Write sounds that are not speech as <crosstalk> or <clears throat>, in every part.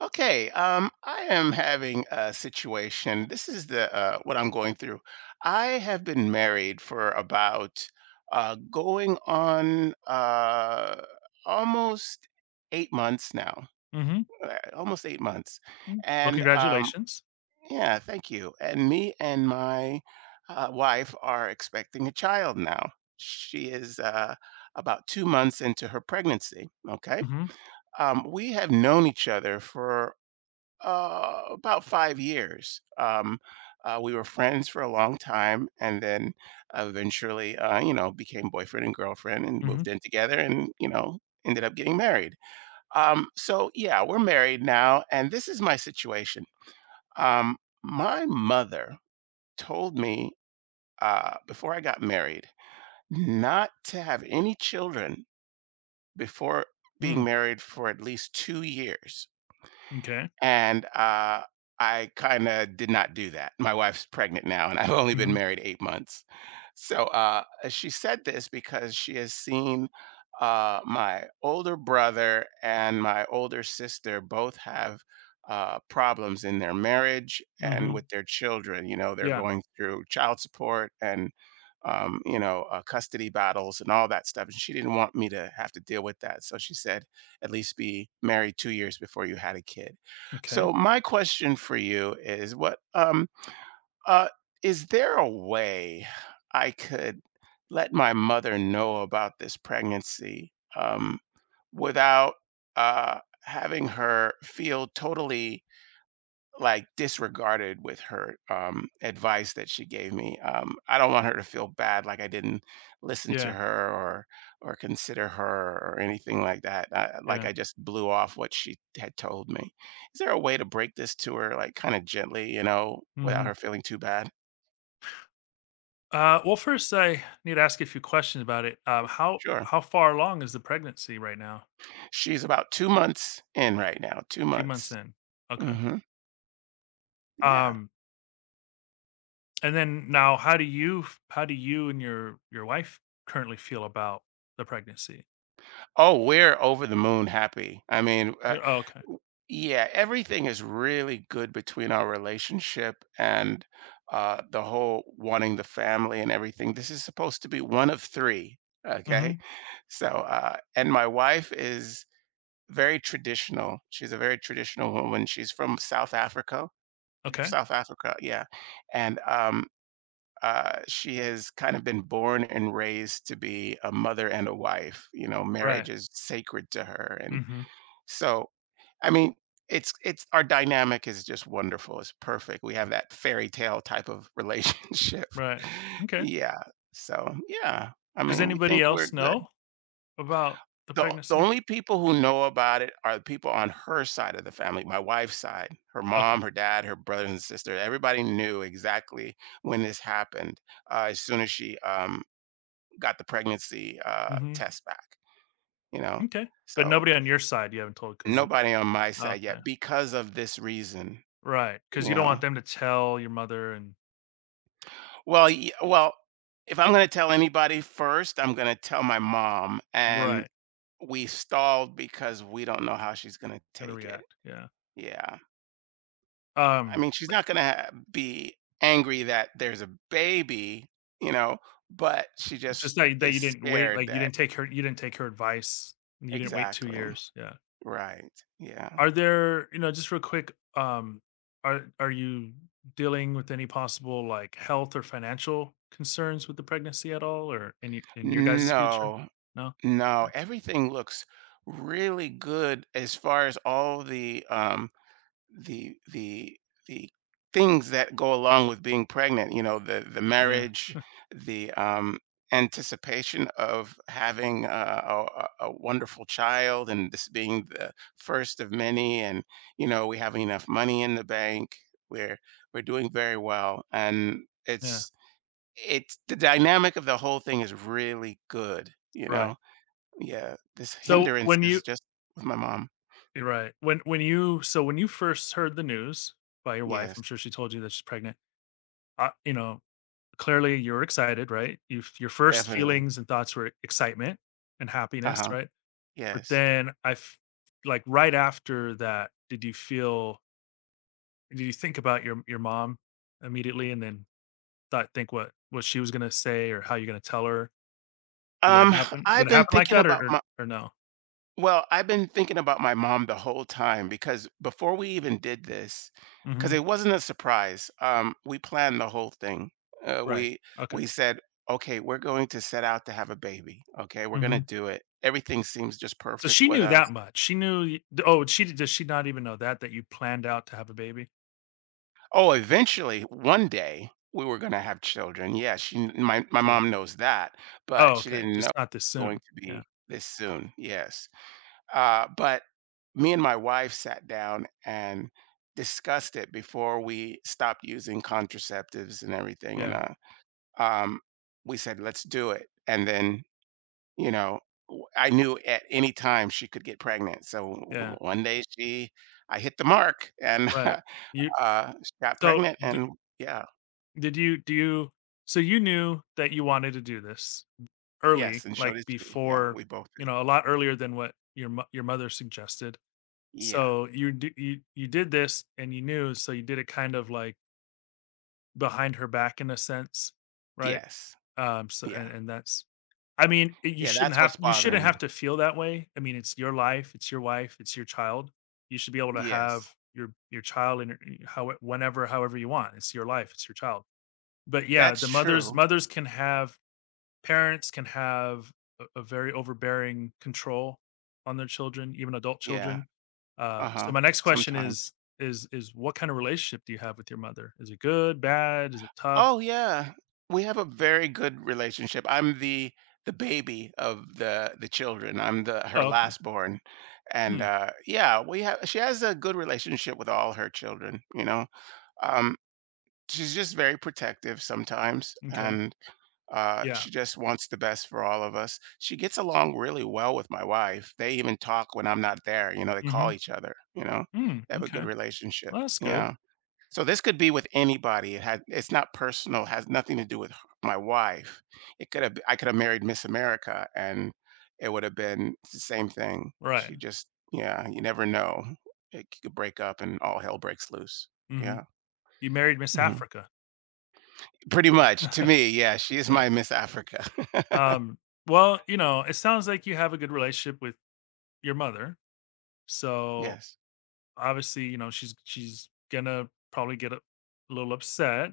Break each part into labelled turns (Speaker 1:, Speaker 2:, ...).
Speaker 1: Okay, I am having a situation. This is the what I'm going through. I have been married for about, going on almost 8 months now,
Speaker 2: Mhm.
Speaker 1: almost 8 months,
Speaker 2: Mm. Well,
Speaker 1: and
Speaker 2: congratulations.
Speaker 1: yeah, thank you. And me and my wife are expecting a child now. She is about 2 months into her pregnancy. Okay,
Speaker 2: Mhm.
Speaker 1: we have known each other for about 5 years. We were friends for a long time, and then eventually, became boyfriend and girlfriend, and
Speaker 2: Mhm.
Speaker 1: moved in together, and ended up getting married. So yeah, we're married now, and this is my situation. Um, my mother told me before I got married not to have any children before being
Speaker 2: Mm.
Speaker 1: married for at least 2 years.
Speaker 2: M'kay.
Speaker 1: And I kinda did not do that. My wife's pregnant now, and <laughs> I've only been
Speaker 2: Mhm.
Speaker 1: married 8 months. So she said this because she has seen, my older brother and my older sister both have, problems in their marriage and
Speaker 2: Mhm.
Speaker 1: with their children. You know, they're
Speaker 2: Yeah.
Speaker 1: going through child support and custody battles and all that stuff, and she didn't want me to have to deal with that. So she said, "At least be married 2 years before you had a kid."
Speaker 2: Okay.
Speaker 1: So my question for you is what uh is there a way I could let my mother know about this pregnancy without having her feel totally like disregarded with her advice that she gave me. I don't want her to feel bad like I didn't listen to
Speaker 2: Yeah.
Speaker 1: her or consider her or anything like that.
Speaker 2: Yeah.
Speaker 1: I just blew off what she had told me. Is there a way to break this to her, like kind of gently, you know, without her
Speaker 2: Mhm.
Speaker 1: feeling too bad?
Speaker 2: Well, first, I need to ask you a few questions about it.
Speaker 1: Sure.
Speaker 2: How far along is the pregnancy right now?
Speaker 1: She's about 2 months in right now. Two
Speaker 2: 2 months
Speaker 1: months.
Speaker 2: in. Okay.
Speaker 1: hmm Yeah.
Speaker 2: Um, and then now how do you f how do you and your wife currently feel about the pregnancy?
Speaker 1: Oh, we're over the moon happy. I mean,
Speaker 2: You're oh, okay.
Speaker 1: w- yeah, everything is really good between our relationship and the whole wanting the family and everything. This is supposed to be one of three. Okay.
Speaker 2: Mhm.
Speaker 1: So, and my wife is very traditional. She's a very traditional woman. She's from South Africa.
Speaker 2: Okay.
Speaker 1: South Africa, yeah. And she has kind of been born and raised to be a mother and a wife. You know,
Speaker 2: Right.
Speaker 1: marriage is sacred to her, and
Speaker 2: Mhm.
Speaker 1: so I mean, it's our dynamic is just wonderful. It's perfect. We have that fairy tale type of relationship.
Speaker 2: Right.
Speaker 1: <laughs>
Speaker 2: Okay.
Speaker 1: Yeah. So yeah, I
Speaker 2: Does
Speaker 1: mean, we
Speaker 2: anybody
Speaker 1: think we're
Speaker 2: else
Speaker 1: good.
Speaker 2: know about the
Speaker 1: The
Speaker 2: pregnancy?
Speaker 1: only people who know about it are the people on her side of the family, my wife's side, her
Speaker 2: Okay.
Speaker 1: mom, her dad, her brothers and sisters. Everybody knew exactly when this happened as soon as she got the pregnancy
Speaker 2: Mhm.
Speaker 1: test back, you know?
Speaker 2: Okay, but
Speaker 1: So
Speaker 2: nobody on your side you haven't told because
Speaker 1: nobody on my side
Speaker 2: okay.
Speaker 1: yet because of this reason,
Speaker 2: Right? Because
Speaker 1: you
Speaker 2: you don't want
Speaker 1: know?
Speaker 2: them to tell your mother and
Speaker 1: Well, if I'm gonna tell anybody first, I'm gonna tell my mom, and
Speaker 2: right,
Speaker 1: we stalled because we don't know how she's gonna
Speaker 2: gonna
Speaker 1: take it.
Speaker 2: react, yeah.
Speaker 1: Yeah. I mean, she's
Speaker 2: But
Speaker 1: not gonna ha be angry that there's a baby, you know, but she just
Speaker 2: just that
Speaker 1: is
Speaker 2: you didn't wait,
Speaker 1: scared
Speaker 2: like, you
Speaker 1: that
Speaker 2: didn't take her you didn't take her advice, and you didn't wait 2
Speaker 1: exactly.
Speaker 2: years, yeah.
Speaker 1: Right. Yeah.
Speaker 2: Are there just real quick, are you dealing with any possible, like, health or financial concerns with the pregnancy at all or in y in your guys' future?
Speaker 1: No.
Speaker 2: No?
Speaker 1: No, everything looks really good as far as all the the the things that go along with being pregnant. You know, the
Speaker 2: Yeah,
Speaker 1: marriage, the anticipation of having a wonderful child and this being the first of many and you know, we have enough money in the bank. We're we're doing very well and
Speaker 2: yeah,
Speaker 1: it's the dynamic of the whole thing is really good, you
Speaker 2: right.
Speaker 1: know, yeah, this
Speaker 2: So,
Speaker 1: hindrance
Speaker 2: when
Speaker 1: is
Speaker 2: you
Speaker 1: just with my mom.
Speaker 2: you're right. When you so when you first heard the news by your wife,
Speaker 1: Yes,
Speaker 2: I'm sure she told you that she's pregnant. You know, clearly you were excited, right? You your first
Speaker 1: definitely.
Speaker 2: feelings and thoughts were excitement and happiness,
Speaker 1: Uh-huh,
Speaker 2: right? But
Speaker 1: yes.
Speaker 2: then like right after that, did you feel did you think about your mom immediately and then thought think what she was going to say or how you're going to tell her? Did that
Speaker 1: Um,
Speaker 2: happen? Did
Speaker 1: I've
Speaker 2: it
Speaker 1: been
Speaker 2: happen like
Speaker 1: thinking
Speaker 2: that
Speaker 1: about my
Speaker 2: or no?
Speaker 1: I've been thinking about my mom the whole time because before we even did this, because
Speaker 2: Mhm.
Speaker 1: it wasn't a surprise, we planned the whole thing. Uh,
Speaker 2: Right.
Speaker 1: we
Speaker 2: Okay.
Speaker 1: we said, "Okay, we're going to set out to have a baby. Okay, we're gonna
Speaker 2: Mhm.
Speaker 1: do it." Everything seems just
Speaker 2: So
Speaker 1: perfect
Speaker 2: she
Speaker 1: with
Speaker 2: knew
Speaker 1: us.
Speaker 2: that much. She knew y oh, she did. Does she not even know that, that you planned out to have a baby?
Speaker 1: Oh, eventually, one day we were gonna have children. Yeah, she kn my my
Speaker 2: Okay.
Speaker 1: mom knows that, but
Speaker 2: Oh,
Speaker 1: she
Speaker 2: okay,
Speaker 1: didn't know
Speaker 2: just not this
Speaker 1: it was going
Speaker 2: soon.
Speaker 1: to be
Speaker 2: Yeah,
Speaker 1: this soon. Yes. But me and my wife sat down and discussed it before we stopped using contraceptives and everything, and,
Speaker 2: yeah,
Speaker 1: uh, um, we said, "Let's do it," and then, you know, w I knew at any time she could get pregnant, so o o
Speaker 2: yeah,
Speaker 1: one day she I hit the mark, and
Speaker 2: right. You
Speaker 1: <laughs> she got
Speaker 2: so,
Speaker 1: pregnant
Speaker 2: d
Speaker 1: and yeah.
Speaker 2: did you do you so you knew that you wanted to do this
Speaker 1: Yes,
Speaker 2: early,
Speaker 1: and showed
Speaker 2: like,
Speaker 1: his fee. Yeah,
Speaker 2: before
Speaker 1: we both
Speaker 2: you
Speaker 1: did.
Speaker 2: know, a lot earlier than what your mo your mother suggested.
Speaker 1: Yeah.
Speaker 2: So you d you you did this and you knew, so you did it kind of, like, behind her back in a sense, right?
Speaker 1: Yes.
Speaker 2: So
Speaker 1: Yeah.
Speaker 2: and that's I mean, I
Speaker 1: Yeah, that's what's
Speaker 2: you shouldn't
Speaker 1: bothering me.
Speaker 2: have to feel that way. I mean, it's your life, it's your wife, it's your child. You should be able to
Speaker 1: Yes.
Speaker 2: have your child and your how whenever, however you want. It's your life, it's your child. But yeah,
Speaker 1: That's
Speaker 2: the mothers
Speaker 1: true.
Speaker 2: mothers can have parents can have a very overbearing control on their children, even adult
Speaker 1: Yeah.
Speaker 2: children. So
Speaker 1: Uh-huh.
Speaker 2: my next question
Speaker 1: Sometimes.
Speaker 2: is is what kind of relationship do you have with your mother? Is it good, bad? Is it tough?
Speaker 1: Oh, yeah. We have a very good relationship. I'm the baby of the children. I'm the her
Speaker 2: Oh, okay.
Speaker 1: last born. And,
Speaker 2: Hmm,
Speaker 1: uh, yeah, we have she has a good relationship with all her children, you know? Um, she's just very protective sometimes,
Speaker 2: m'kay.
Speaker 1: and
Speaker 2: Yeah.
Speaker 1: she just wants the best for all of us. She gets along really well with my wife. They even talk when I'm not there. You know, they call
Speaker 2: Mhm.
Speaker 1: each other. You know,
Speaker 2: Mm,
Speaker 1: they have a good
Speaker 2: okay.
Speaker 1: relationship.
Speaker 2: Well, that's good.
Speaker 1: Yeah. So this could be with anybody. It had. It's not personal. Has nothing to do with my wife. It could have. I could have married Miss America, and it would have been the same thing.
Speaker 2: Right.
Speaker 1: She just. Yeah. You never know. It could break up, and all hell breaks loose.
Speaker 2: Mhm.
Speaker 1: Yeah.
Speaker 2: You married Miss
Speaker 1: Mhm.
Speaker 2: Africa.
Speaker 1: Pretty much to
Speaker 2: <laughs>
Speaker 1: me. Yeah. She is
Speaker 2: Uh,
Speaker 1: my Miss Africa. <laughs>
Speaker 2: um, well, you know, it sounds like you have a good relationship with your mother. So,
Speaker 1: Yes.
Speaker 2: obviously, you know, she's gonna probably get a little upset.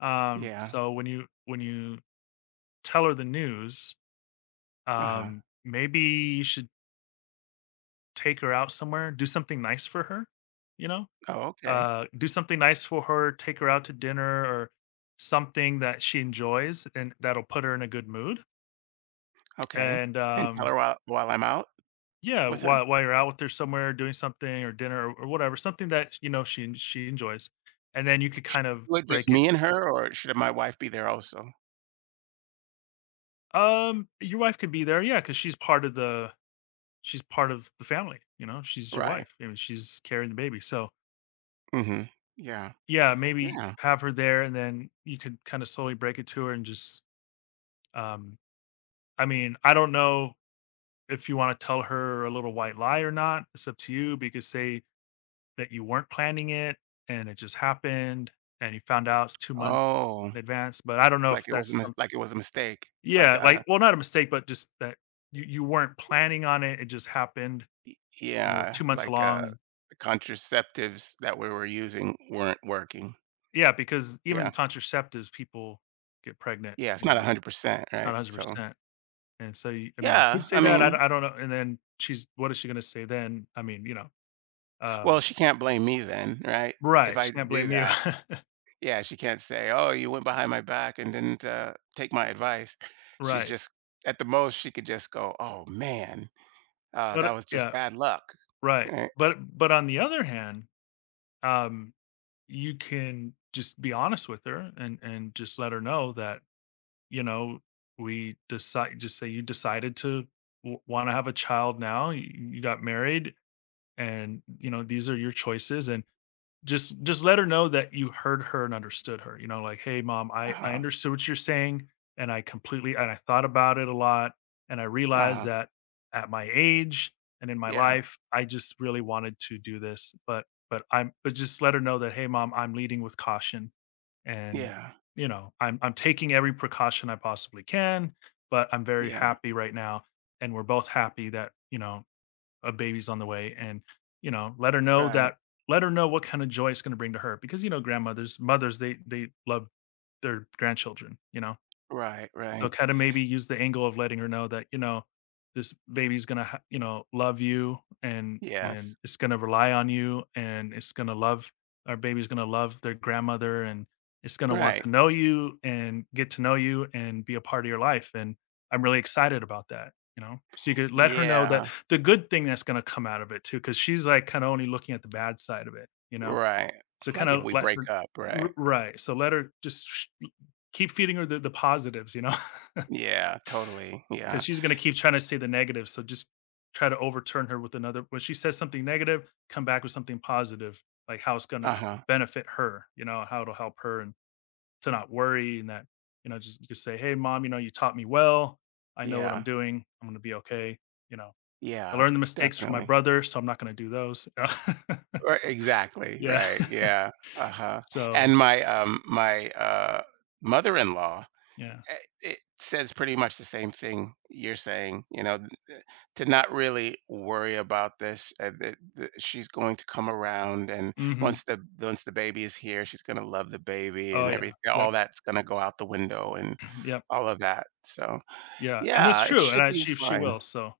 Speaker 1: Yeah,
Speaker 2: So when you tell her the news,
Speaker 1: uh-huh.
Speaker 2: maybe you should take her out somewhere, do something nice for her, you know?
Speaker 1: Oh, okay,
Speaker 2: Uh, do something nice for her, take her out to dinner or something that she enjoys and that'll put her in a good mood.
Speaker 1: okay.
Speaker 2: And
Speaker 1: And tell her while I'm out
Speaker 2: yeah,
Speaker 1: with her?
Speaker 2: while you're out with her somewhere doing something or dinner or whatever, something that you know she enjoys, and then you could kind of
Speaker 1: Would just
Speaker 2: break it.
Speaker 1: me and her, or should my wife be there also?
Speaker 2: Your wife could be there, yeah, because she's part of the family. You know, she's your
Speaker 1: Right,
Speaker 2: wife. I mean, she's carrying the baby, so
Speaker 1: mhm. Yeah,
Speaker 2: yeah, maybe
Speaker 1: yeah.
Speaker 2: have her there, and then you could kind of slowly break it to her and just um, I mean, I don't know if you want to tell her a little white lie or not, it's up to you. Because say that you weren't planning it and it just happened and you found out it's 2 months
Speaker 1: Oh,
Speaker 2: in advance. But I don't know if that's some,
Speaker 1: like it was a mistake, like,
Speaker 2: yeah, like, well, not a mistake, but just that you weren't planning on it. It just happened
Speaker 1: y
Speaker 2: and we're
Speaker 1: yeah,
Speaker 2: 2 months along.
Speaker 1: the contraceptives that we were using weren't working.
Speaker 2: Yeah, because even
Speaker 1: Yeah,
Speaker 2: the contraceptives, people get pregnant,
Speaker 1: yeah, it's
Speaker 2: you know,
Speaker 1: not 100%,
Speaker 2: not
Speaker 1: right? So,
Speaker 2: 100%. And so, I mean, you could
Speaker 1: yeah,
Speaker 2: say
Speaker 1: I
Speaker 2: that.
Speaker 1: mean
Speaker 2: I don't know. And then she's, what is she going to say then? I mean, you know,
Speaker 1: well,
Speaker 2: um,
Speaker 1: she can't blame me then, right? If
Speaker 2: right.
Speaker 1: I
Speaker 2: She can't
Speaker 1: do
Speaker 2: blame you.
Speaker 1: that. Yeah, she can't say, "Oh, you went behind my back and didn't, take my advice."
Speaker 2: <laughs>
Speaker 1: She's
Speaker 2: Right.
Speaker 1: just at the most, she could just go, "Oh, man, that
Speaker 2: But
Speaker 1: was just
Speaker 2: yeah,
Speaker 1: bad luck."
Speaker 2: right.
Speaker 1: Right?
Speaker 2: But on the other hand, um, you can just be honest with her and just let her know that, you know, we decide just say you decided to want to have a child now, you got married and you know, these are your choices and just let her know that you heard her and understood her. You know, like, "Hey, mom, I
Speaker 1: Uh-huh,
Speaker 2: understood what you're saying, and I completely and I thought about it a lot, and I realized
Speaker 1: uh-huh.
Speaker 2: that at my age and in my
Speaker 1: Yeah,
Speaker 2: life, I just really wanted to do this, but I'm but just let her know that, hey, mom, I'm leading with caution, and
Speaker 1: yeah,
Speaker 2: you know, I'm taking every precaution I possibly can, but I'm very
Speaker 1: yeah.
Speaker 2: happy right now, and we're both happy that you know a baby's on the way and you know let her know
Speaker 1: Right,
Speaker 2: that let her know what kind of joy it's going to bring to her because you know grandmothers mothers they love their grandchildren you know
Speaker 1: right,
Speaker 2: so
Speaker 1: right.
Speaker 2: kinda maybe use the angle of letting her know that, you know, this baby's gonna ha you know, love you
Speaker 1: Yes.
Speaker 2: and it's gonna rely on you and it's gonna love our baby's gonna love their grandmother and it's gonna want
Speaker 1: Right.
Speaker 2: to know you and get to know you and be a part of your life, and I'm really excited about that, you know? So you could let her know that
Speaker 1: Yeah,
Speaker 2: the good thing that's gonna come out of it too because she's, like, kinda only looking at the bad side of it, you know?
Speaker 1: right.
Speaker 2: So
Speaker 1: Like if
Speaker 2: kinda
Speaker 1: we
Speaker 2: let
Speaker 1: break
Speaker 2: her
Speaker 1: up,
Speaker 2: r
Speaker 1: right?
Speaker 2: right, so let her just sh keep feeding her the positives, you know?
Speaker 1: Yeah, totally, yeah.
Speaker 2: Because she's going to keep trying to say the negative. So just try to overturn her with another. When she says something negative, come back with something positive, like how it's going to
Speaker 1: Uh-huh.
Speaker 2: benefit her, you know, how it'll help her and to not worry. And that, you know, you just say, hey, mom, you know, you taught me well. I know what I'm
Speaker 1: Yeah,
Speaker 2: doing. I'm going to be okay. You know, I
Speaker 1: yeah,
Speaker 2: learned the mistakes from my
Speaker 1: definitely.
Speaker 2: brother, so I'm not going to do those. You know?
Speaker 1: Right,
Speaker 2: <laughs>
Speaker 1: exactly,
Speaker 2: Yeah.
Speaker 1: right, yeah,
Speaker 2: <laughs>
Speaker 1: uh-huh,
Speaker 2: So,
Speaker 1: and my, mother-in-law,
Speaker 2: yeah.
Speaker 1: it says pretty much the same thing you're saying, you know, eh, to not really worry about this, that that she's going to come around, and
Speaker 2: Hmm.
Speaker 1: once the baby is here, she's gonna love the baby and
Speaker 2: Oh, yeah.
Speaker 1: every
Speaker 2: Yep.
Speaker 1: all that's gonna go out the window and
Speaker 2: <clears throat> Yep.
Speaker 1: all of that, so,
Speaker 2: Yeah. And that's
Speaker 1: yeah, it
Speaker 2: true.
Speaker 1: should be
Speaker 2: She
Speaker 1: fine.
Speaker 2: will. So,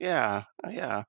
Speaker 1: Yeah, yeah.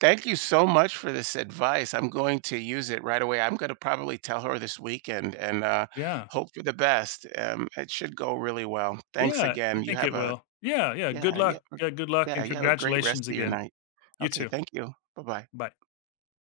Speaker 1: Thank you so much for this advice. I'm going to use it right away. I'm going to probably tell her this weekend and
Speaker 2: yeah.
Speaker 1: hope for the best. It should go really well. Thanks
Speaker 2: Yeah, I
Speaker 1: again. You
Speaker 2: think
Speaker 1: have
Speaker 2: it
Speaker 1: a
Speaker 2: will. Yeah, yeah,
Speaker 1: yeah yeah
Speaker 2: good luck,
Speaker 1: yeah.
Speaker 2: and
Speaker 1: You have a great rest
Speaker 2: congratulations
Speaker 1: of your
Speaker 2: again.
Speaker 1: night.
Speaker 2: You
Speaker 1: Okay,
Speaker 2: too.
Speaker 1: thank you. Bye bye.
Speaker 2: Bye.